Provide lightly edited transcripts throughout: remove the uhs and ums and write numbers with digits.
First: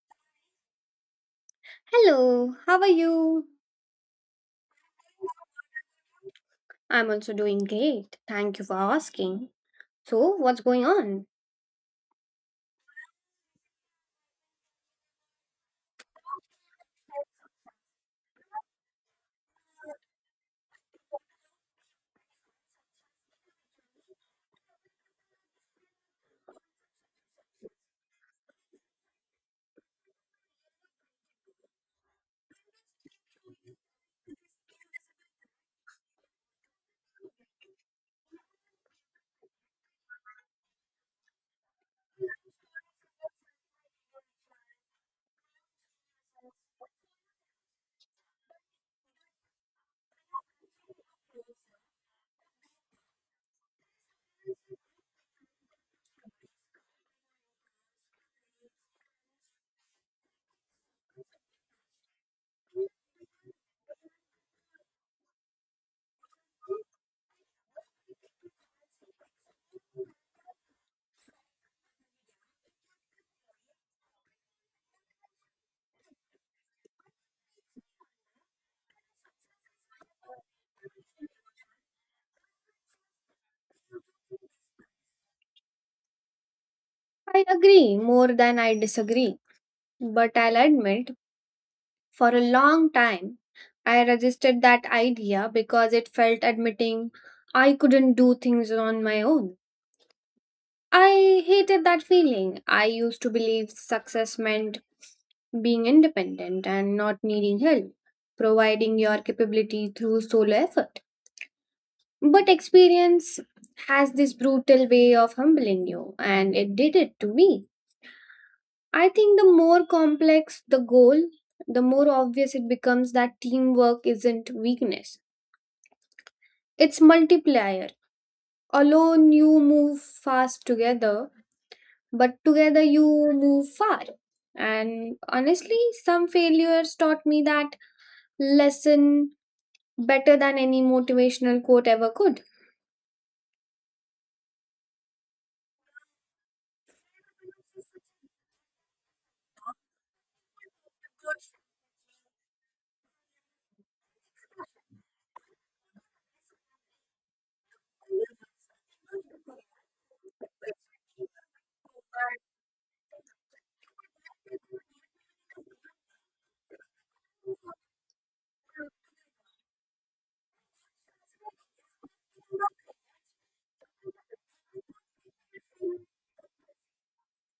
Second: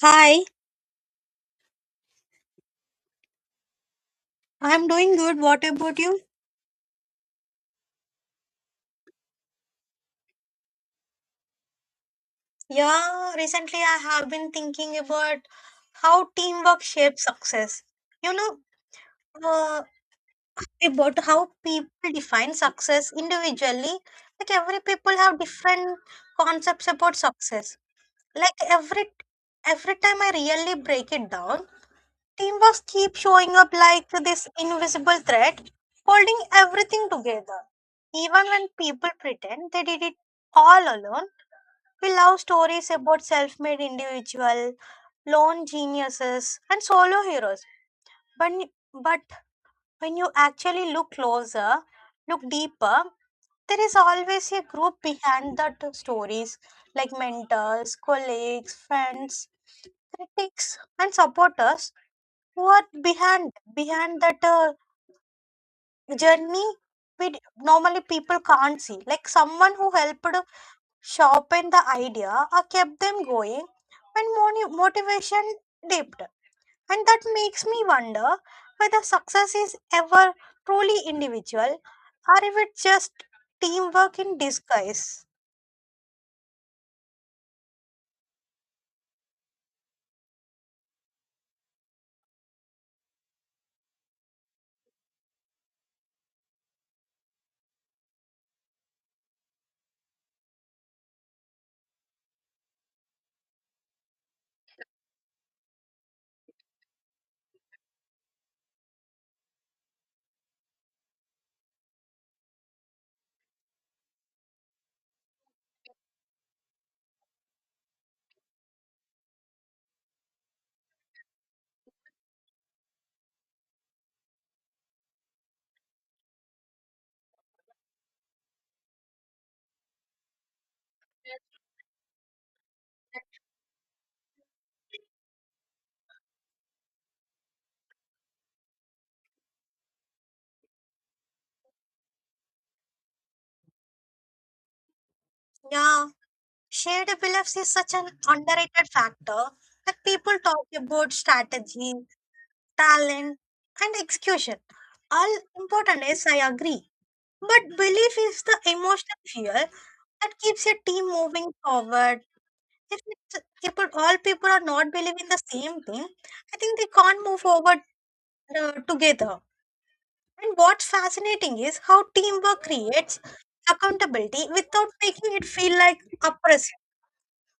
Hi, Hello, how are you? I'm doing good. What about you? I'm also doing great. Thank you for asking. So, what's going on? Yeah, recently I have been thinking about how teamwork shapes success. You know, uh, about how people define success individually. Like every people have different concepts about success. Like every time I really break it down, teamwork keeps showing up like this invisible thread, holding everything together. Even when people pretend they did it all alone. We love stories about self made individual, lone geniuses, and solo heroes. But, but when you actually look closer, look deeper, there is always a group behind the stories like mentors, colleagues, friends, critics, and supporters who are behind that journey we normally people can't see, like someone who helped shop the idea or kept them going when motivation dipped. And that makes me wonder whether success is ever truly individual or if it's just teamwork in disguise. I agree more than I disagree. But I'll admit, for a long time, I resisted that idea because it felt admitting I couldn't do things on my own. I hated that feeling. I used to believe success meant being independent and not needing help, providing your capability through solo effort. But experience has this brutal way of humbling you, and it did it to me. I think the more complex the goal, the more obvious it becomes that teamwork isn't weakness, it's multiplier. Alone, you move fast together, but together you move far. And honestly, some failures taught me that lesson better than any motivational quote ever could. Yeah, shared beliefs is such an underrated factor. Like people talk about strategy, talent, and execution. All important is I agree. But belief is the emotional fuel that keeps a team moving forward. If it's, people, all people are not believing the same thing, I think they can't move forward together. And what's fascinating is how teamwork creates accountability without making it feel like oppressive.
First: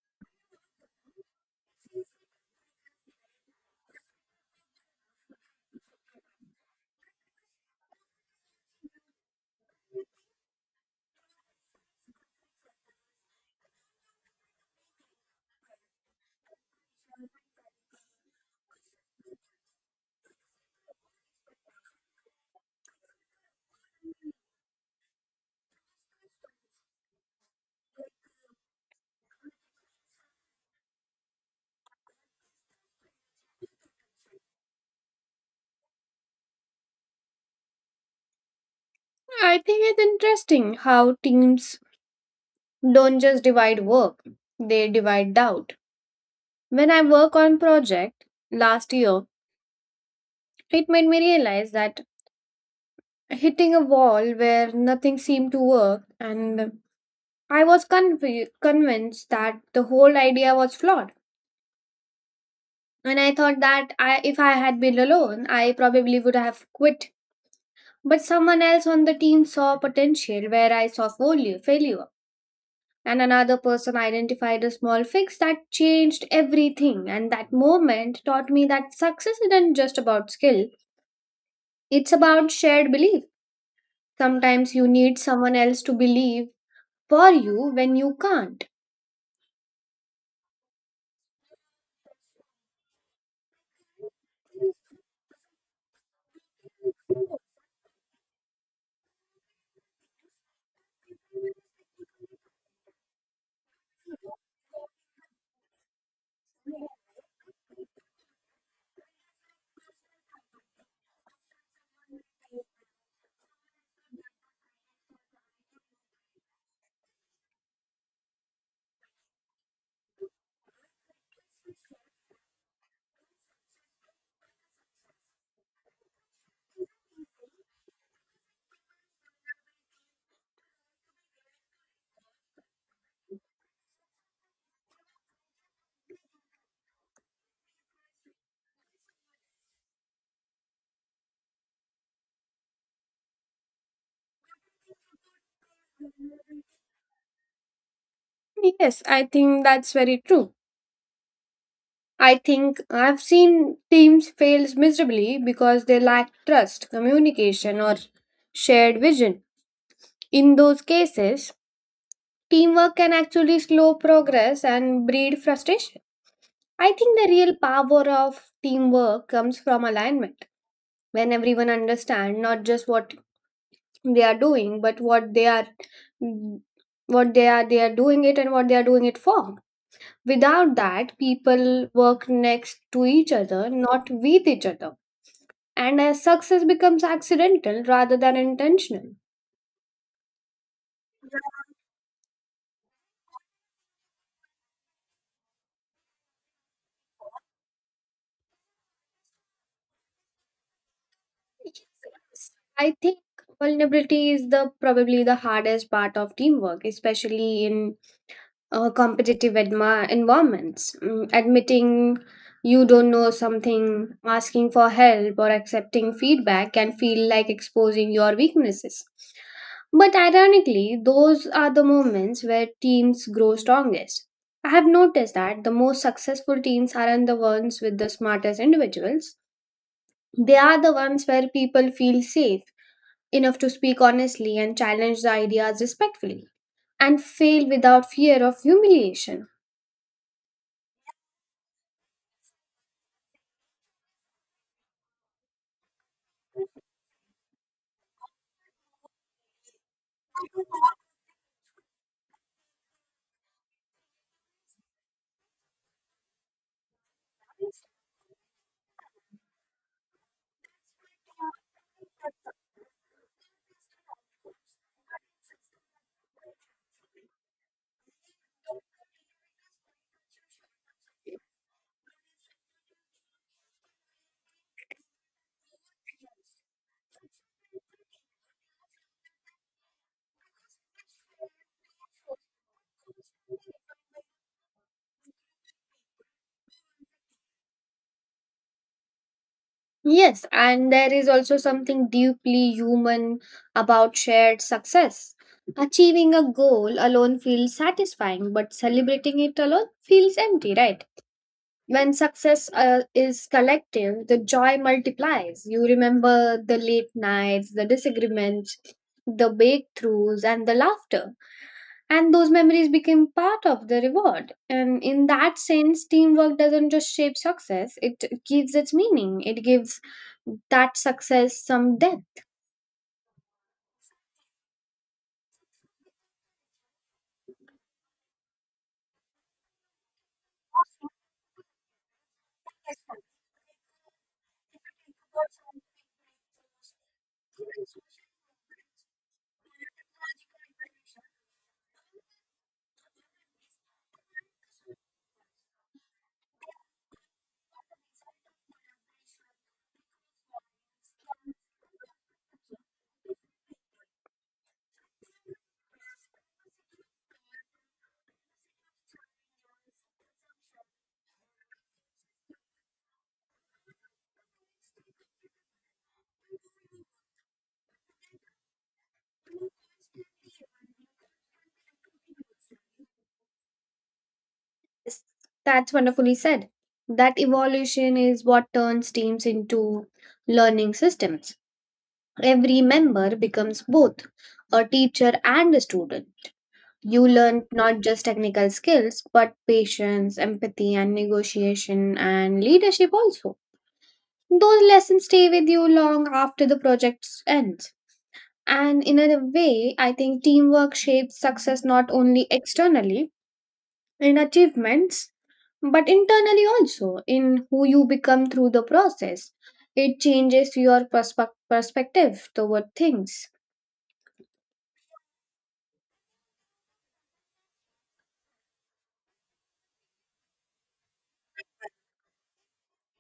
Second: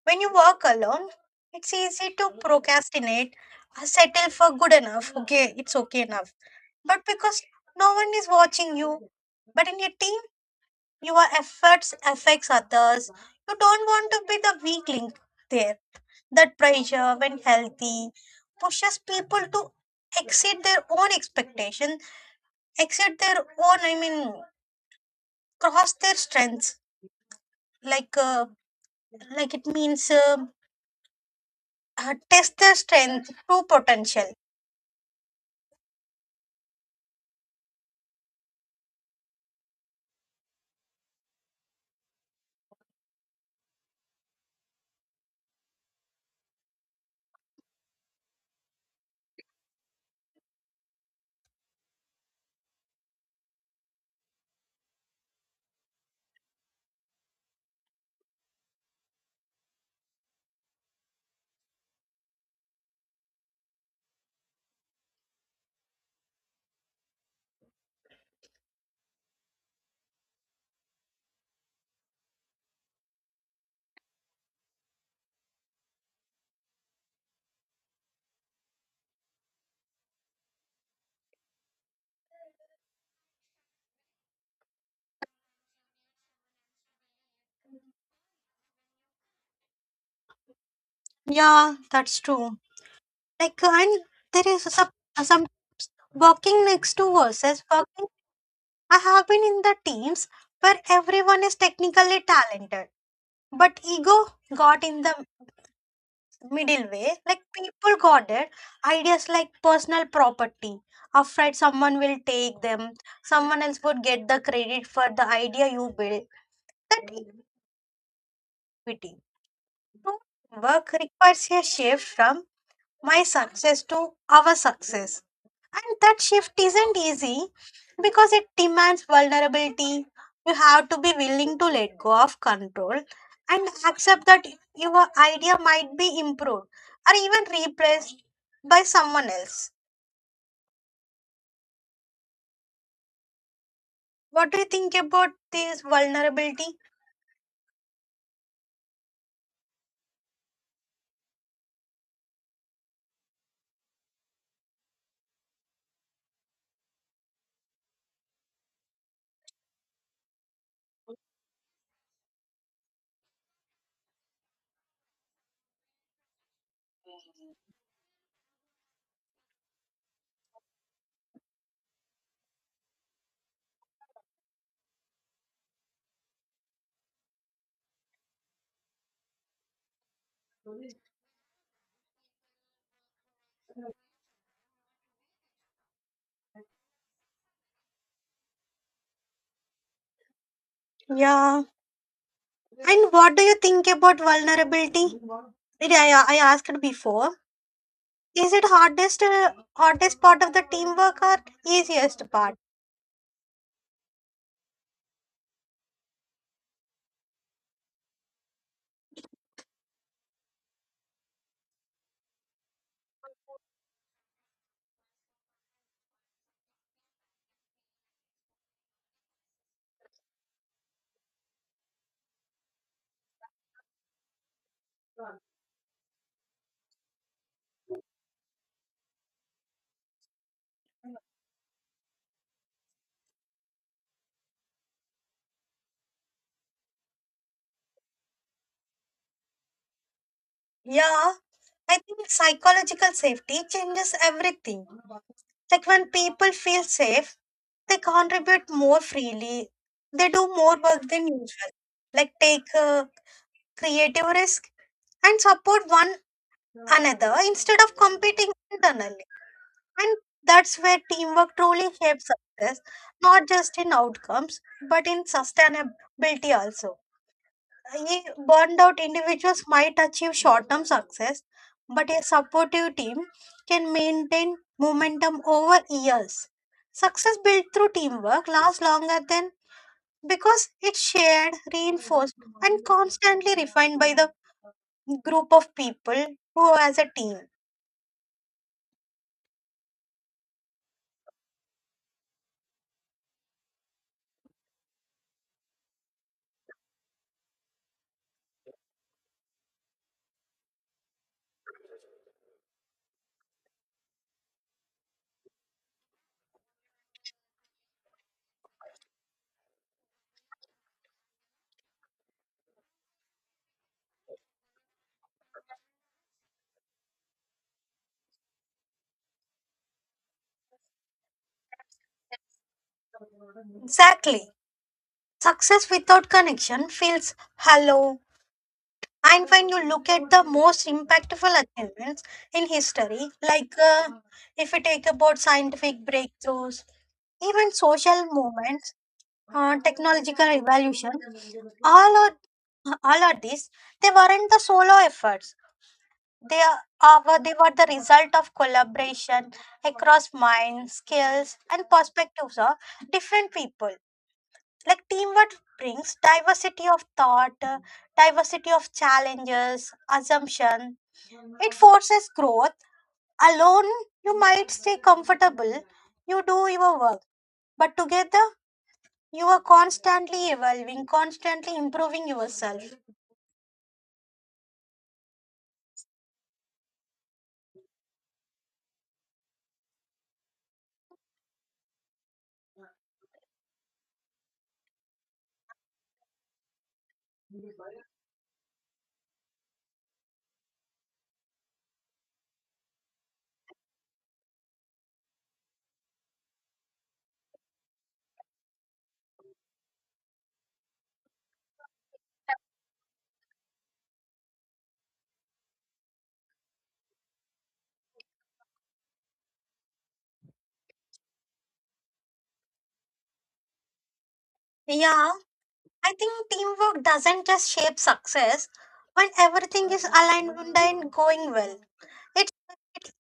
When you work alone, it's easy to procrastinate, settle for good enough. Okay, it's okay enough. But because no one is watching you, but in a team your efforts affects others. You don't want to be the weak link there. That pressure, when healthy, pushes people to exceed their own expectation, exceed their own. Cross their strengths. Like, uh, like it means test their strength, true potential. I think it's interesting how teams don't just divide work, they divide doubt. When I work on project last year, it made me realize that hitting a wall where nothing seemed to work, and I was convinced that the whole idea was flawed. And I thought that, I if I had been alone, I probably would have quit. But someone else on the team saw potential where I saw failure. And another person identified a small fix that changed everything. And that moment taught me that success isn't just about skill, it's about shared belief. Sometimes you need someone else to believe for you when you can't. Yeah, that's true. And there is some working next to versus working. I have been in the teams where everyone is technically talented, but ego got in the middle way. Like people got it. Ideas like personal property, afraid someone will take them, someone else would get the credit for the idea you build. That equity. So work requires a shift from my success to our success. And that shift isn't easy because it demands vulnerability. You have to be willing to let go of control and accept that your idea might be improved or even replaced by someone else. What do you think about this vulnerability? Yes, I think that's very true. I think I've seen teams fail miserably because they lack trust, communication, or shared vision. In those cases, teamwork can actually slow progress and breed frustration. I think the real power of teamwork comes from alignment. When everyone understands not just what they are doing, but what they are doing it, and what they are doing it for. Without that, people work next to each other, not with each other. And as success becomes accidental rather than intentional. Yeah. And what do you think about vulnerability? I asked before. Is it hardest hardest part of the teamwork or easiest Yes, part? I think vulnerability is the probably the hardest part of teamwork, especially in competitive environments. Admitting you don't know something, asking for help, or accepting feedback can feel like exposing your weaknesses. But ironically, those are the moments where teams grow strongest. I have noticed that the most successful teams aren't the ones with the smartest individuals. They are the ones where people feel safe enough to speak honestly and challenge the ideas respectfully and fail without fear of humiliation. Yeah, I think psychological safety changes everything. Like when people feel safe, they contribute more freely. They do more work than usual, like take a creative risk and support one another instead of competing internally. And that's where teamwork truly shapes success, not just in outcomes, but in sustainability also. Ye burned out individuals might achieve short term success, but a supportive team can maintain momentum over years. Success built through teamwork lasts longer than because it's shared, reinforced, and constantly refined by the group of people who are as a team. Yes, and there is also something deeply human about shared success. Achieving a goal alone feels satisfying, but celebrating it alone feels empty, right? When success is collective, the joy multiplies. You remember the late nights, the disagreements, the breakthroughs, and the laughter, and those memories became part of the reward. And in that sense, teamwork doesn't just shape success, it gives its meaning. It gives that success some depth. Exactly. Success without connection feels hollow. And when you look at the most impactful achievements in history, if we take about scientific breakthroughs, even social movements, technological revolution, all of all of these, they weren't the solo efforts. They are, they were the result of collaboration across minds, skills, and perspectives of different people. Like teamwork brings diversity of thought, diversity of challenges, assumption, it forces growth. Alone, you might stay comfortable, you do your work, but together, you are constantly evolving, constantly improving yourself. That's wonderfully said. That evolution is what turns teams into learning systems. Every member becomes both a teacher and a student. You learn not just technical skills but patience, empathy, and negotiation, and leadership also. Those lessons stay with you long after the project ends. And in a way, I think teamwork shapes success not only externally in achievements, but internally also in who you become through the process. It changes your perspective toward things. Yeah, I think teamwork doesn't just shape success when everything is aligned and going well. It's, it's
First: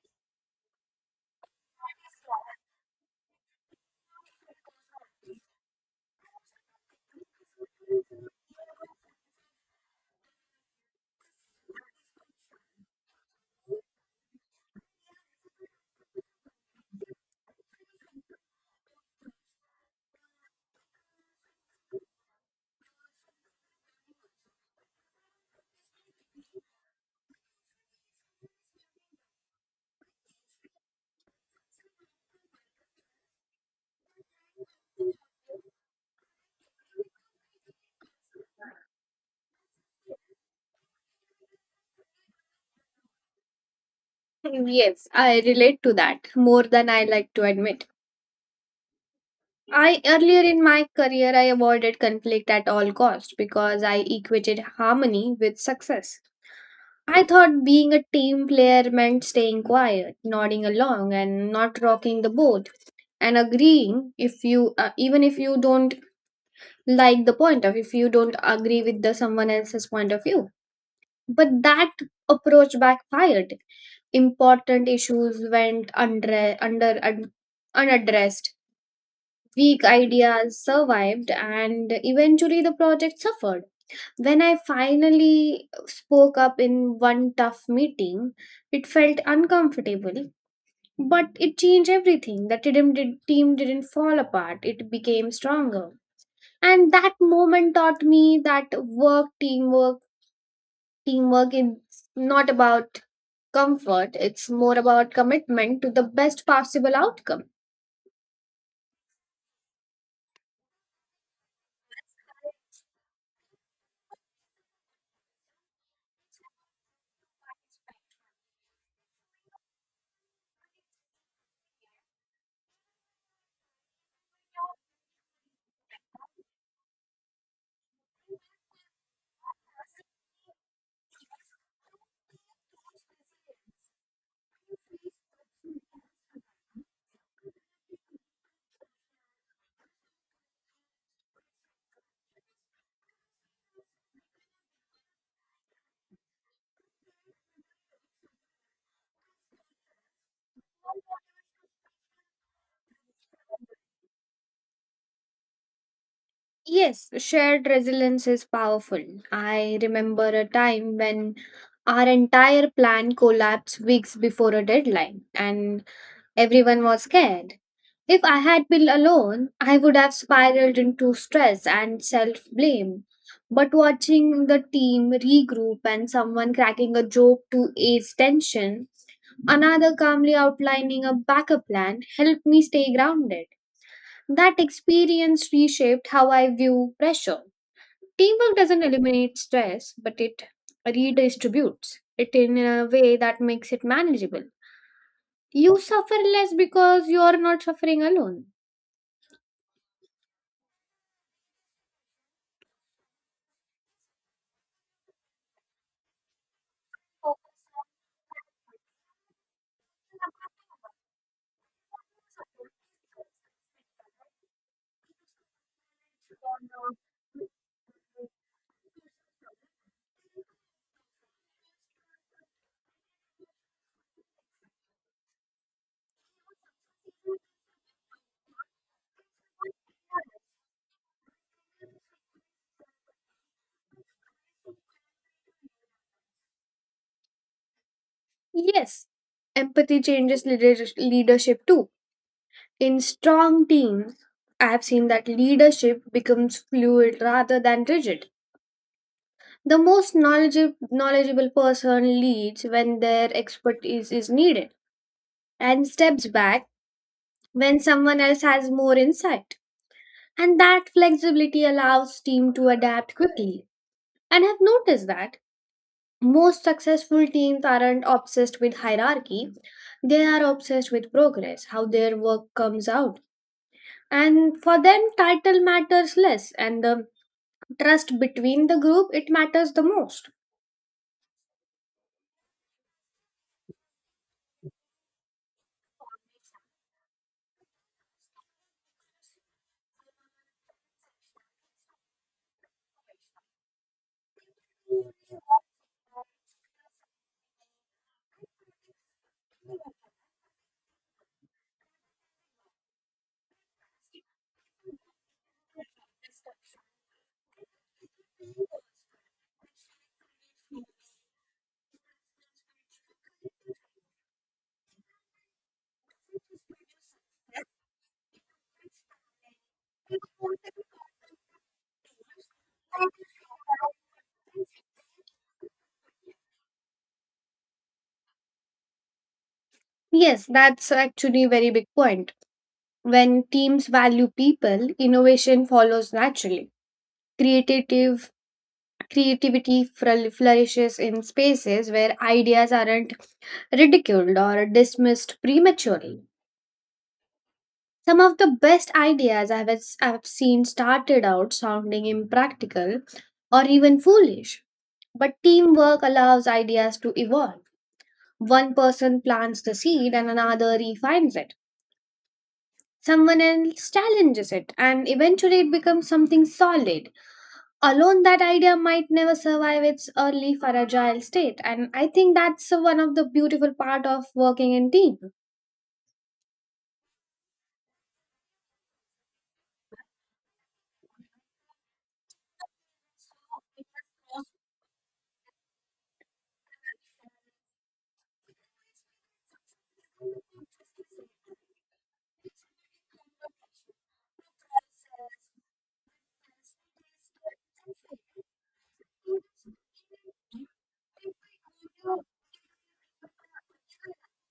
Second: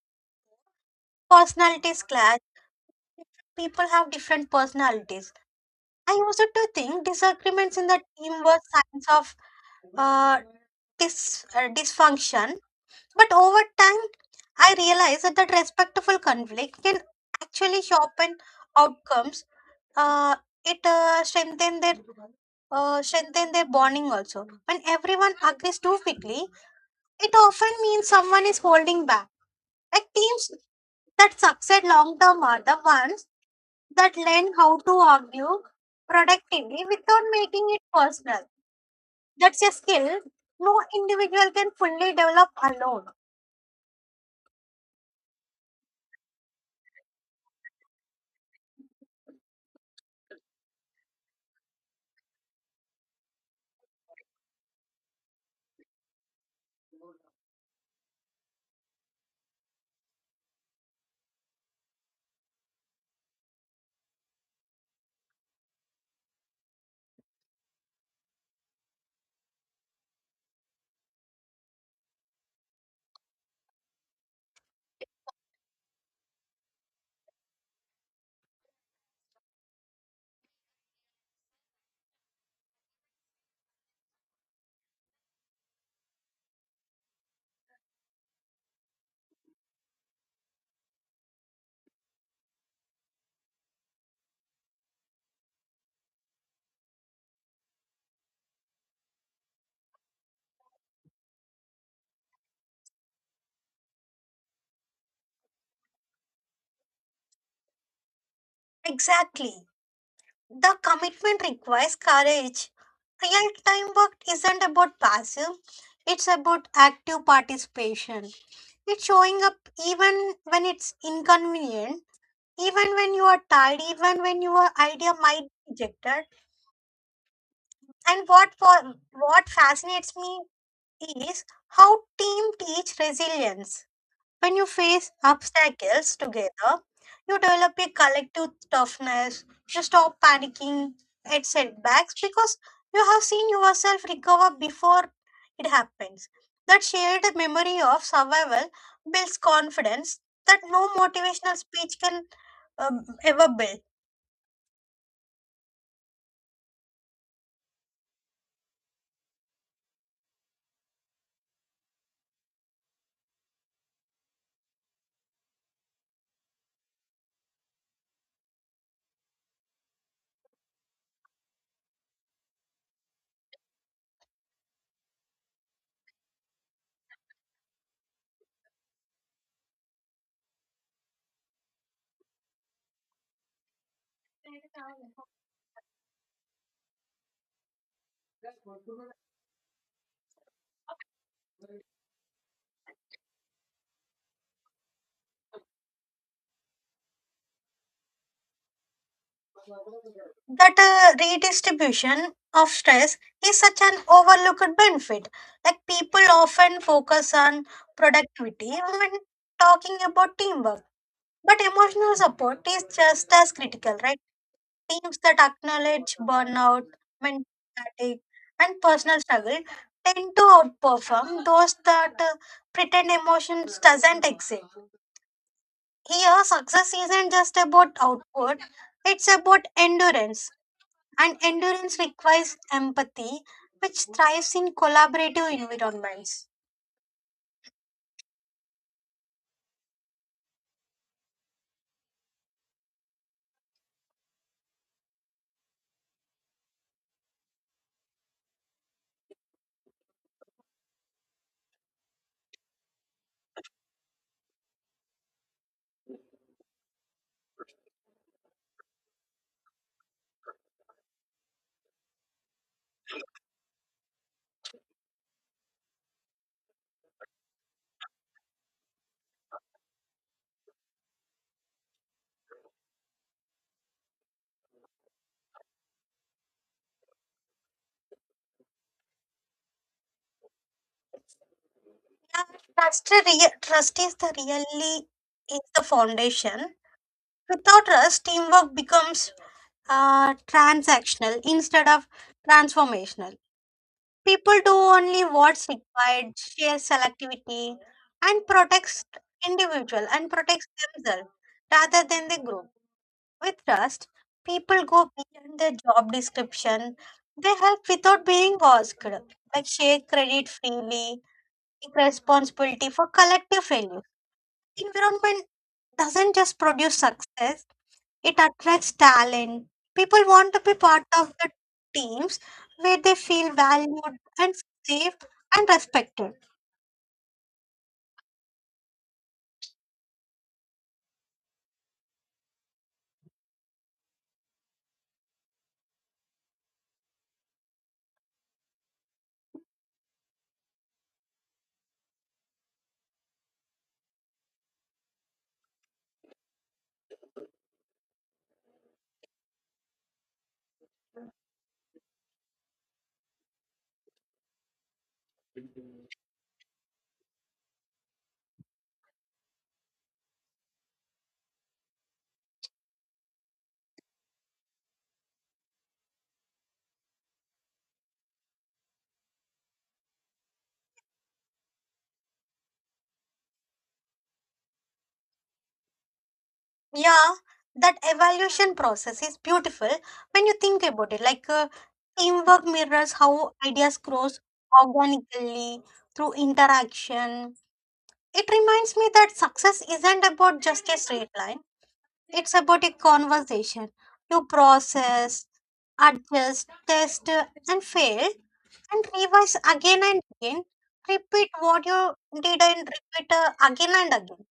personalities clash. People have different personalities. I also to think disagreements in the team were signs of uh, dysfunction. But over time, I realized that that respectful conflict can actually sharpen outcomes. Uh, it strengthen their bonding also. When everyone agrees too quickly, it often means someone is holding back. Like teams that succeed long term are the ones that learn how to argue productively without making it personal. That's a skill no individual can fully develop alone. Yes, I relate to that more than I like to admit. I earlier in my career, I avoided conflict at all cost because I equated harmony with success. I thought being a team player meant staying quiet, nodding along, and not rocking the boat, and agreeing if you, even if you don't like the point of, if you don't agree with the someone else's point of view. But that approach backfired. Important issues went unaddressed. Weak ideas survived, and eventually the project suffered. When I finally spoke up in one tough meeting, it felt uncomfortable, but it changed everything. The team didn't fall apart, it became stronger. And that moment taught me that teamwork is not about comfort, it's more about commitment to the best possible outcome. Exactly. The commitment requires courage. Real time work isn't about passive, it's about active participation. It's showing up even when it's inconvenient, even when you are tired, even when your idea might be rejected. And what fascinates me is how team teach resilience. When you face obstacles together, you develop a collective toughness. You stop panicking at setbacks because you have seen yourself recover before it happens. That shared memory of survival builds confidence that no motivational speech can ever build. Yes, shared resilience is powerful. I remember a time when our entire plan collapsed weeks before a deadline, and everyone was scared. If I had been alone, I would have spiraled into stress and self blame. But watching the team regroup, and someone cracking a joke to ease tension, another calmly outlining a backup plan, helped me stay grounded. That experience reshaped how I view pressure. Teamwork doesn't eliminate stress, but it redistributes it in a way that makes it manageable. You suffer less because you are not suffering alone. That redistribution of stress is such an overlooked benefit. Like people often focus on productivity when talking about teamwork, but emotional support is just as critical, right? Teams that acknowledge burnout, mental fatigue, and personal struggle tend to outperform those that pretend emotions doesn't exist. Here, success isn't just about output; it's about endurance, and endurance requires empathy, which thrives in collaborative environments. Yes, empathy changes leadership too. In strong teams, I have seen that leadership becomes fluid rather than rigid. The most knowledgeable person leads when their expertise is needed, and steps back when someone else has more insight. And that flexibility allows team to adapt quickly. And I've noticed that most successful teams aren't obsessed with hierarchy. They are obsessed with progress, how their work comes out. And for them title matters less, and the trust between the group, it matters the most. Yeah, trust is the really is the foundation. Without trust, teamwork becomes transactional instead of transformational. People do only what's required, share selectivity, and protects individual and protects themselves rather than the group. With trust, people go beyond their job description. They help without being asked, like share credit freely, take responsibility for collective failure. Environment doesn't just produce success, it attracts talent. People want to be part of the teams where they feel valued and safe and respected. Yes, that's actually a very big point. When teams value people, innovation follows naturally. Creative Creativity flourishes in spaces where ideas aren't ridiculed or dismissed prematurely. Some of the best ideas I've seen started out sounding impractical or even foolish, but teamwork allows ideas to evolve. One person plants the seed and another refines it. Someone else challenges it, and eventually it becomes something solid. Alone, that idea might never survive its early fragile state, and I think that's one of the beautiful part of working in team. Yeah, that evaluation process is beautiful when you think about it. Teamwork mirrors how ideas grows organically through interaction. It reminds me that success isn't about just a straight line, it's about a conversation. You process, adjust, test, and fail, and revise again and again. Repeat what you did and repeat again and again.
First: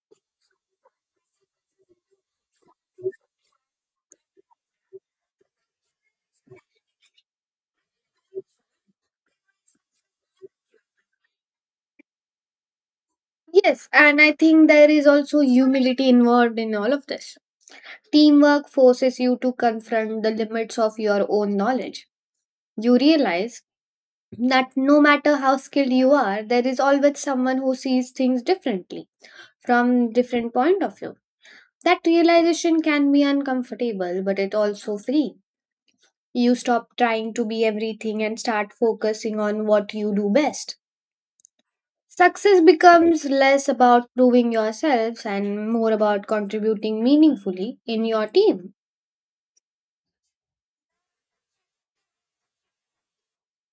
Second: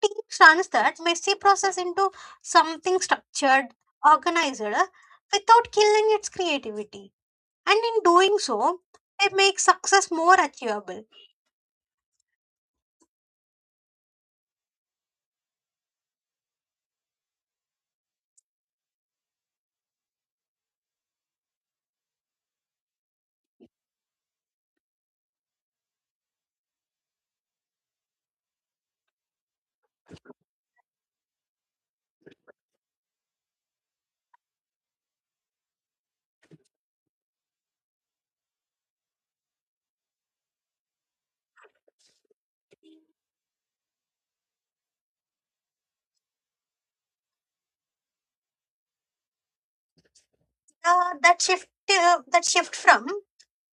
Teach turns that messy process into something structured, organized, without killing its creativity. And in doing so, it makes success more achievable. Yes, and I think there is also humility involved in all of this. Teamwork forces you to confront the limits of your own knowledge. You realize that no matter how skilled you are, there is always someone who sees things differently, from different point of view. That realization can be uncomfortable, but it also free. You stop trying to be everything and start focusing on what you do best. Success becomes less about proving yourself and more about contributing meaningfully in your team. That shift from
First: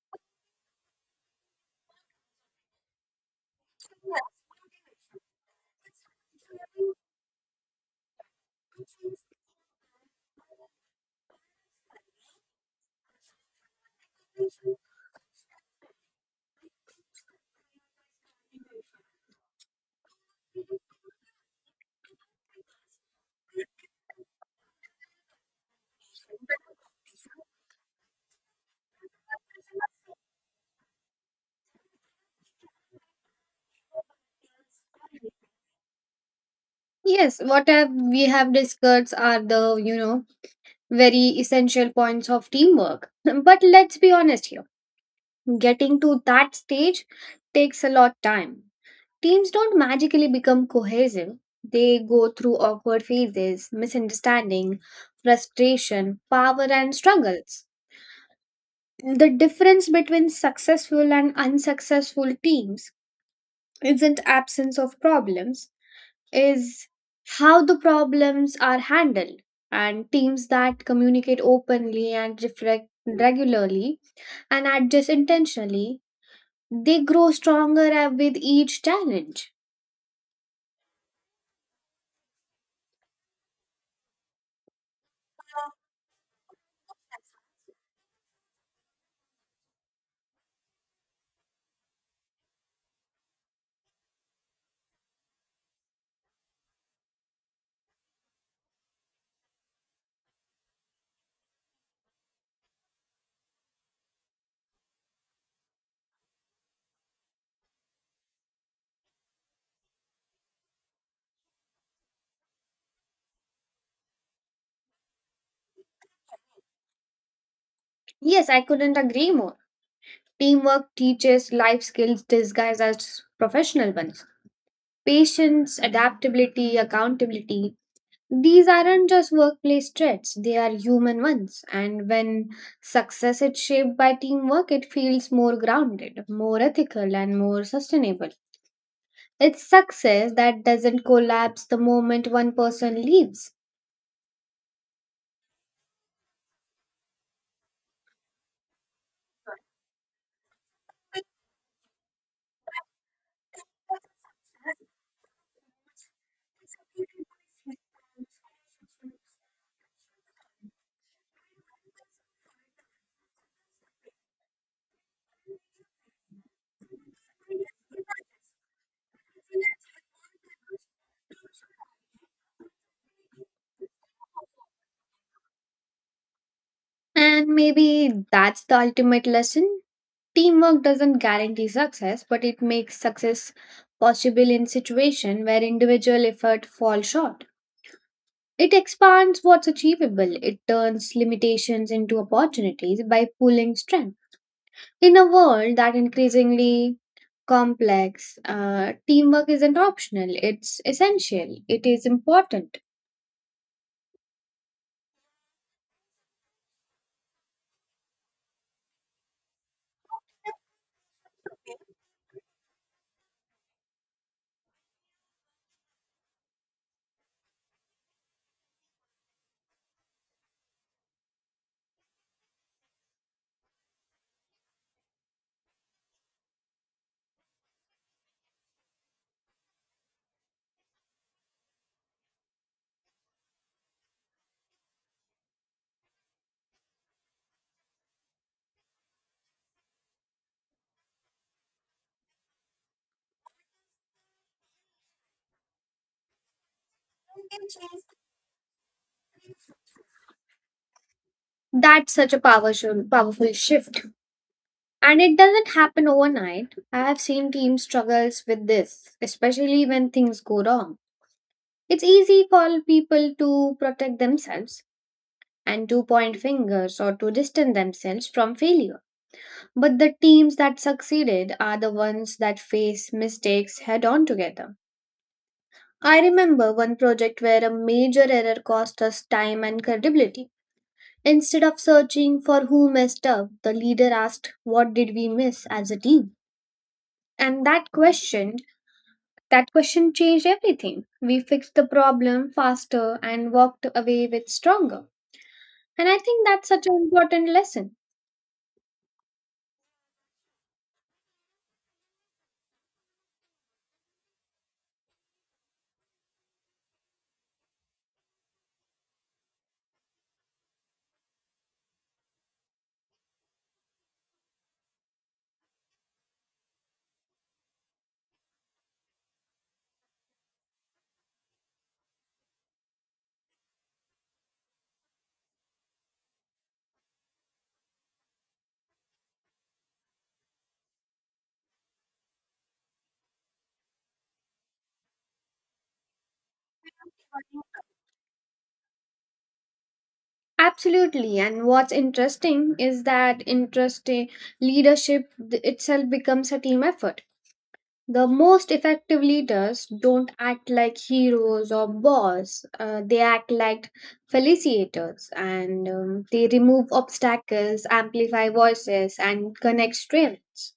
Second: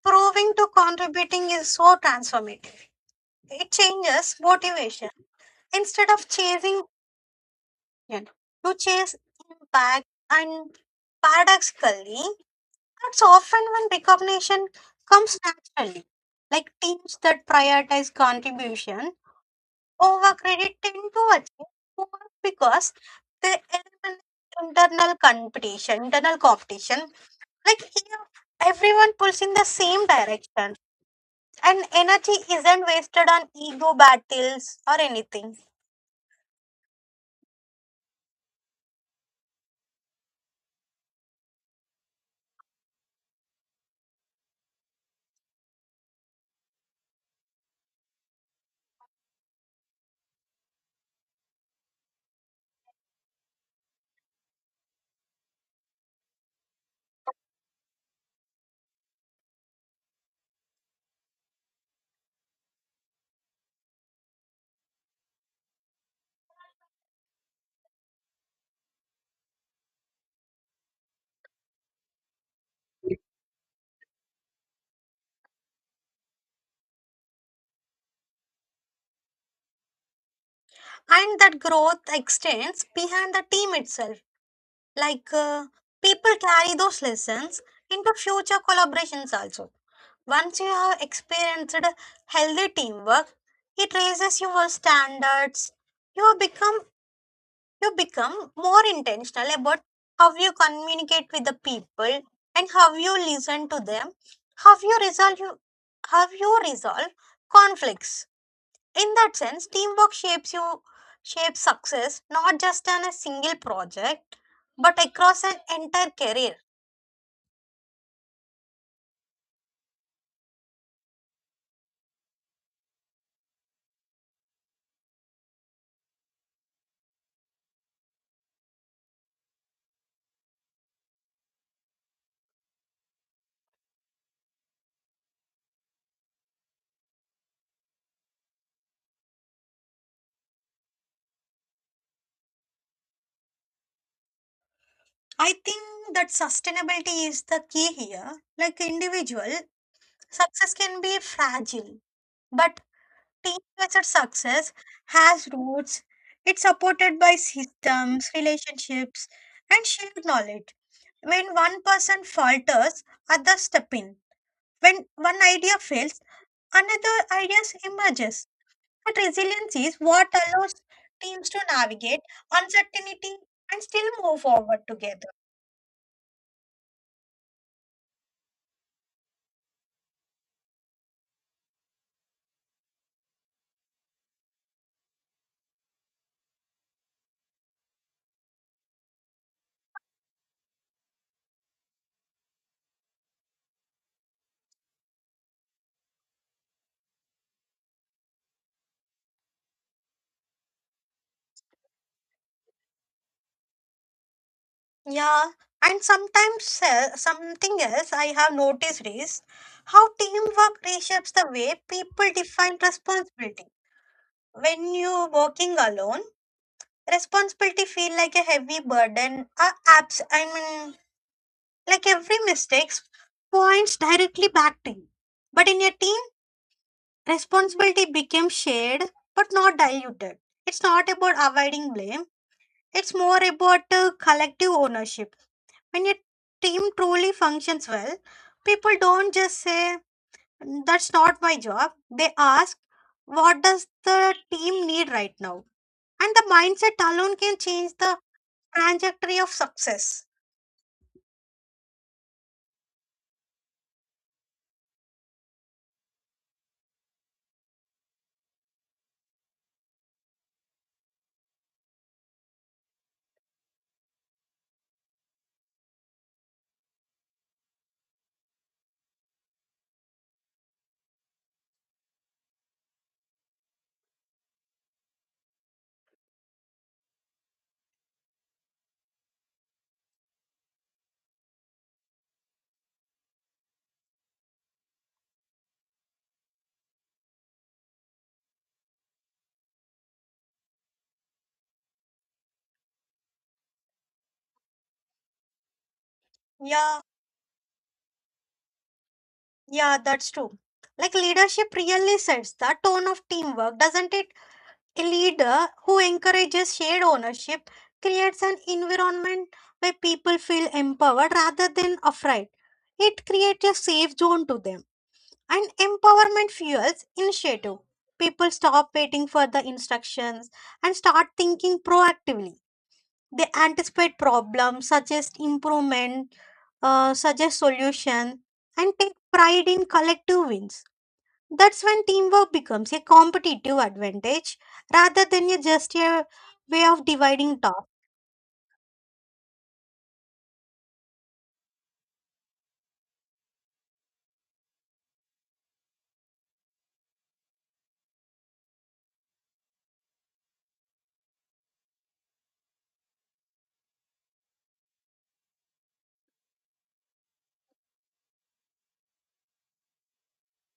proving to contributing is so transformative. It changes motivation. Instead of chasing action, you chase impact, and paradoxically, that's often when recognition comes naturally. Like teams that prioritize contribution over credit tend to achieve more because they eliminate internal competition. Like here, everyone pulls in the same direction, and energy isn't wasted on ego battles or anything. Yes, what have we have discussed are the very essential points of teamwork. But let's be honest here. Getting to that stage takes a lot time. Teams don't magically become cohesive. They go through awkward phases, misunderstanding, frustration, power, and struggles. The difference between successful and unsuccessful teams isn't absence of problems, is how the problems are handled. And teams that communicate openly and reflect regularly and adjust intentionally, they grow stronger with each challenge. And that growth extends beyond the team itself. Like uh, people carry those lessons into future collaborations also. Once you have experienced healthy teamwork, it raises your standards. You become you become more intentional about how you communicate with the people and how you listen to them, how you resolve how you resolve conflicts. In that sense, teamwork shapes you, shapes success not just on a single project but across an entire career. Yes, I couldn't agree more. Teamwork teaches life skills disguised as professional ones. Patience, adaptability, accountability. These aren't just workplace traits, they are human ones. And when success is shaped by teamwork, it feels more grounded, more ethical, and more sustainable. It's success that doesn't collapse the moment one person leaves. I think that sustainability is the key here. Like individual success can be fragile, but team based success has roots. It's supported by systems, relationships, and shared knowledge. When one person falters, others step in. When one idea fails, another idea emerges. But resilience is what allows teams to navigate uncertainty and still move forward together. And maybe that's the ultimate lesson. Teamwork doesn't guarantee success, but it makes success possible in situation where individual effort falls short. It expands what's achievable. It turns limitations into opportunities by pulling strength. In a world that increasingly complex, teamwork isn't optional. It's essential. It is important. Yeah, and sometimes something else I have noticed is how teamwork reshapes the way people define responsibility. When you're working alone, responsibility feel like a heavy burden. Abs- I mean, like every mistake points directly back to you. But in a team, responsibility became shared but not diluted. It's not about avoiding blame, it's more about collective ownership. When a team truly functions well, people don't just say, "That's not my job." They ask, "What does the team need right now?" And the mindset alone can change the trajectory of success. That's such a powerful, powerful shift. And it doesn't happen overnight. I have seen teams struggles with this, especially when things go wrong. It's easy for people to protect themselves and to point fingers or to distance themselves from failure. But the teams that succeeded are the ones that face mistakes head on together. I remember one project where a major error cost us time and credibility. Instead of searching for who messed up, the leader asked, "What did we miss as a team?" And that question changed everything. We fixed the problem faster and walked away with stronger. And I think that's such an Yeah, important lesson. yeah, that's true. Like leadership really sets the tone of teamwork, doesn't it? A leader who encourages shared ownership creates an environment where people feel empowered rather than afraid. It creates a safe zone to them. And empowerment fuels initiative. People stop waiting for the instructions and start thinking proactively. They anticipate problems, suggest improvement, suggest solution, and take pride in collective wins. That's when teamwork becomes a competitive advantage rather than a just a way of dividing tasks. Absolutely. And what's interesting is that leadership itself becomes a team effort. The most effective leaders don't act like heroes or boss. They act like facilitators, and they remove obstacles, amplify voices, and connect strengths.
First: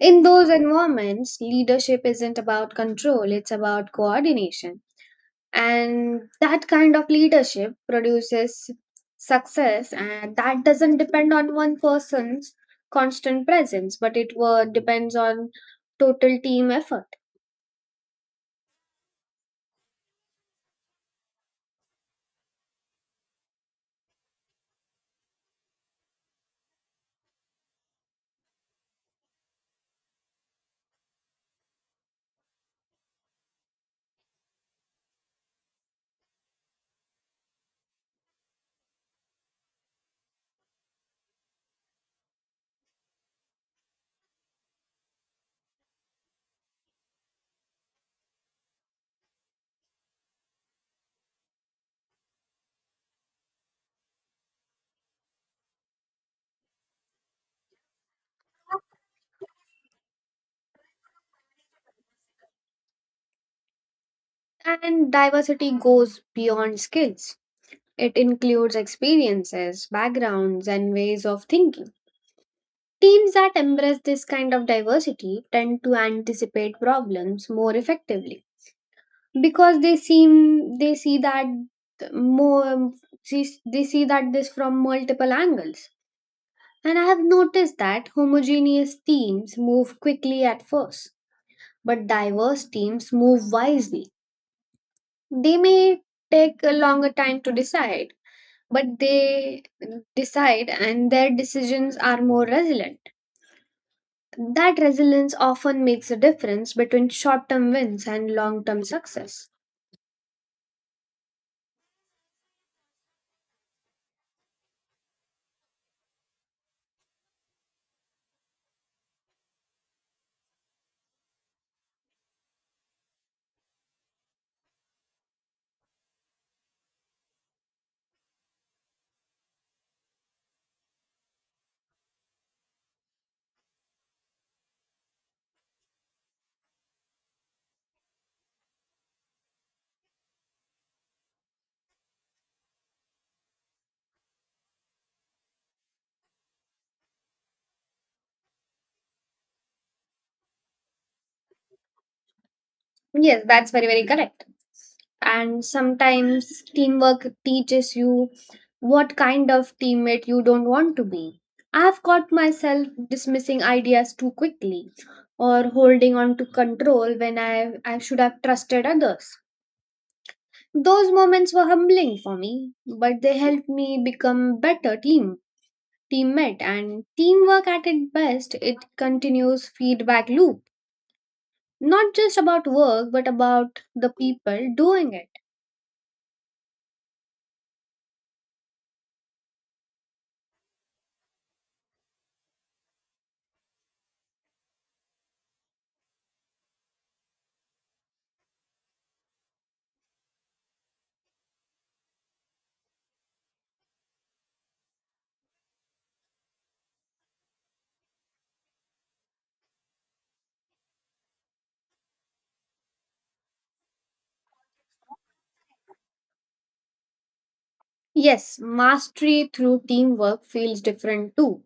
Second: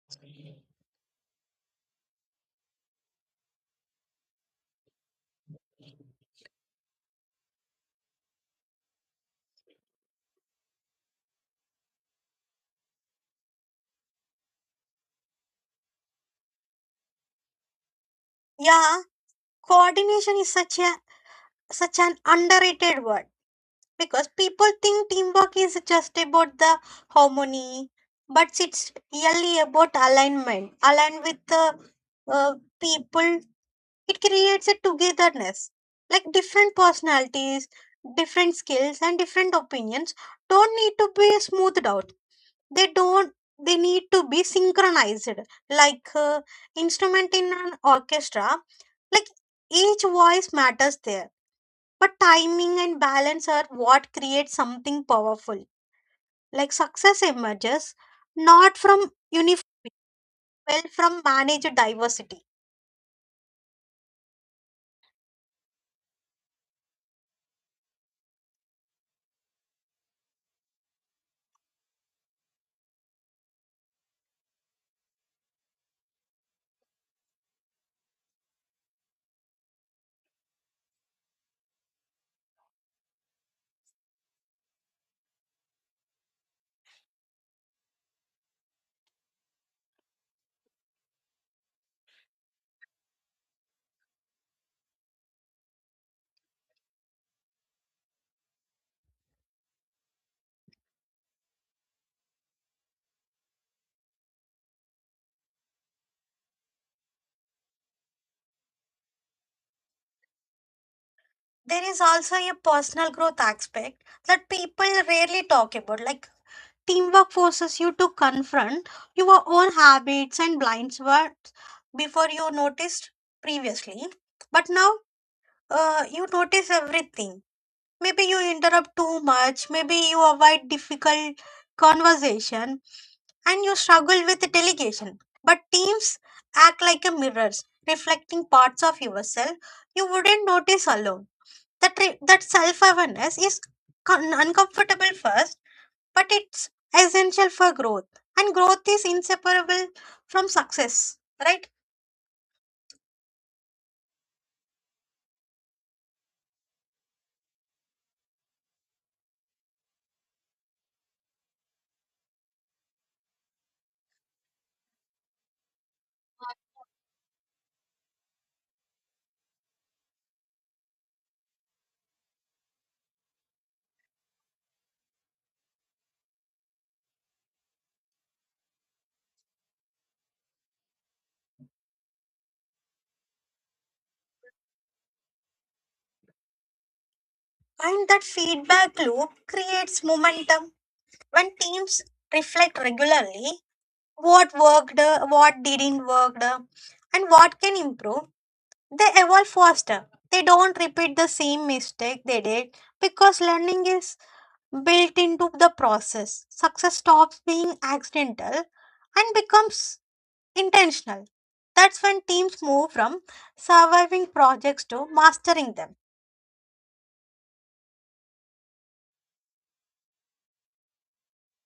In those environments, leadership isn't about control, it's about coordination. And that kind of leadership produces success, and that doesn't depend on one person's constant presence, but it depends on total team effort. Yeah, coordination is such a such an underrated word because people think teamwork is just about the harmony, but it's really about alignment, aligned with the uh, people. It creates a togetherness. Like different personalities, different skills, and different opinions don't need to be smoothed out. They don't, they need to be synchronized, like instrument in an orchestra. Like each voice matters there, but timing and balance are what create something powerful. Like success emerges not from uniform, well, from managed diversity. And diversity goes beyond skills, it includes experiences, backgrounds, and ways of thinking. Teams that embrace this kind of diversity tend to anticipate problems more effectively, because they seem they see that more see, they see that this from multiple angles. And I have noticed that homogeneous teams move quickly at first, but diverse teams move wisely. They may take a longer time to decide, but they decide, and their decisions are more resilient. That resilience often makes a difference between short term wins and long term success. There is also a personal growth aspect that people rarely talk about. Like teamwork forces you to confront your own habits and blind spots before you noticed previously, but now you notice everything. Maybe you interrupt too much, maybe you avoid difficult conversation, and you struggle with delegation. But teams act like a mirrors reflecting parts of yourself you wouldn't notice alone. That self awareness is uncomfortable first, but it's essential for growth, and growth is inseparable from success, right? Yes, that's very very correct. And sometimes teamwork teaches you what kind of teammate you don't want to be. I've caught myself dismissing ideas too quickly or holding on to control when I should have trusted others. Those moments were humbling for me, but they helped me become better teammate. And teamwork at its best, it continues feedback loop, not just about work but about the people doing it. And that feedback loop creates momentum. When teams reflect regularly what worked, what didn't work, and what can improve, they evolve faster. They don't repeat the same mistake they did because learning is built into the process. Success stops being accidental and becomes intentional. That's when teams move from surviving projects to mastering them. Yes, mastery through teamwork feels different too.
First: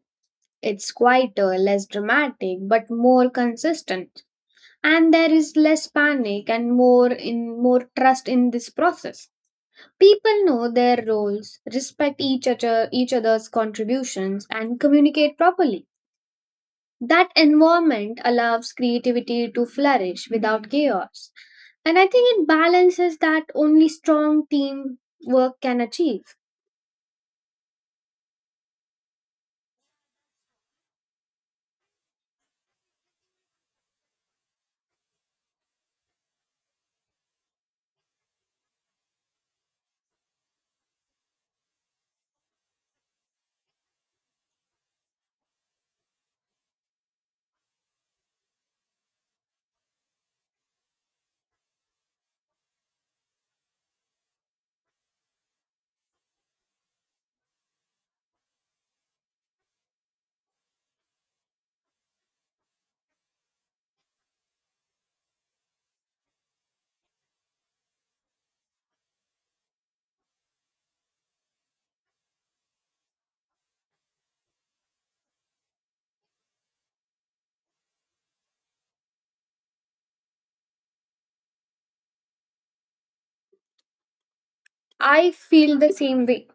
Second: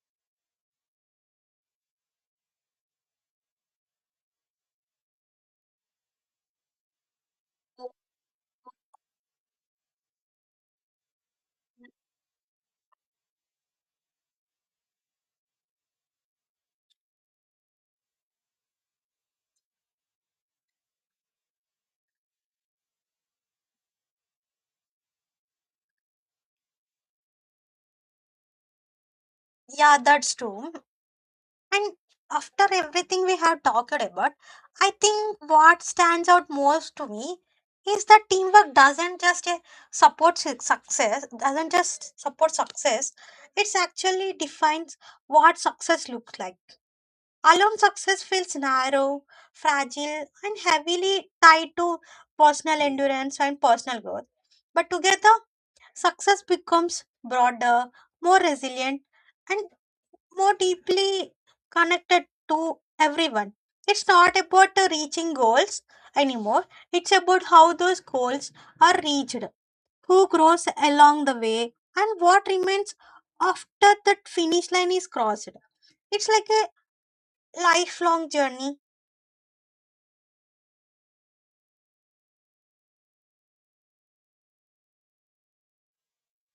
It's quieter, less dramatic, but more consistent. And there is less panic and more trust in this process. People know their roles, respect each other's contributions, and communicate properly. That environment allows creativity to flourish without chaos. And I think it balances that only strong teamwork can achieve. Yeah, that's true. And after everything we have talked about, I think what stands out most to me is that teamwork doesn't just success, doesn't just support success, it's actually defines what success looks like. Alone, success feels narrow, fragile, and heavily tied to personal endurance and personal growth. But together, success becomes broader, more resilient, and more deeply connected to everyone. It's not about reaching goals anymore, it's about how those goals are reached, who grows along the way, and what remains after that finish line is crossed. It's like a lifelong journey. I feel the same way.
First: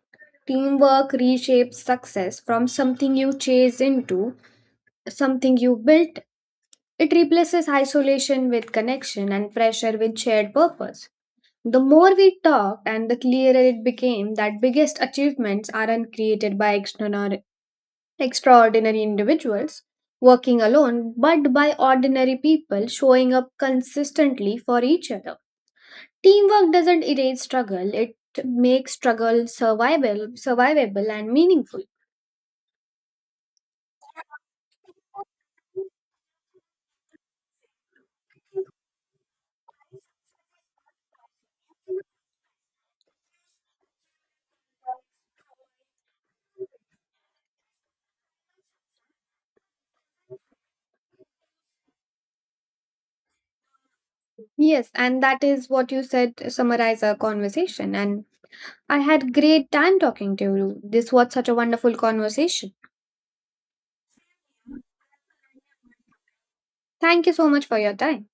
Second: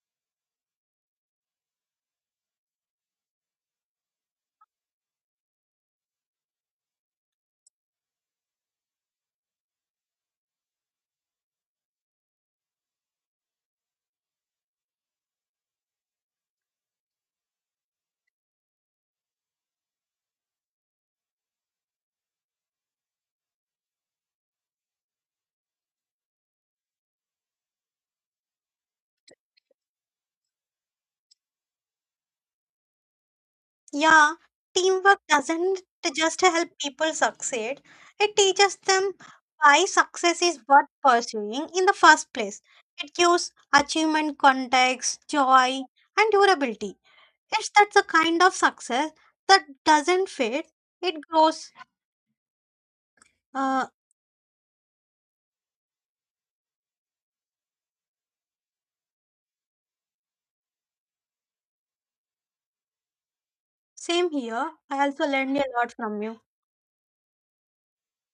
Teamwork reshapes success from something you chase into something you built. It replaces isolation with connection and pressure with shared purpose. The more we talked, and the clearer it became that biggest achievements aren't created by extraordinary individuals working alone, but by ordinary people showing up consistently for each other. Teamwork doesn't erase struggle, it makes struggle survivable and meaningful. Yeah, teamwork doesn't just help people succeed, it teaches them why success is worth pursuing in the first place. It gives achievement context, joy, and durability. It's that's the kind of success that doesn't fade, it grows. Uh, Yes, and that is what you said to summarize our conversation. And I had great time talking to you. This was such a wonderful conversation. Same here. I also learned a lot from you. Thank you so much for your time.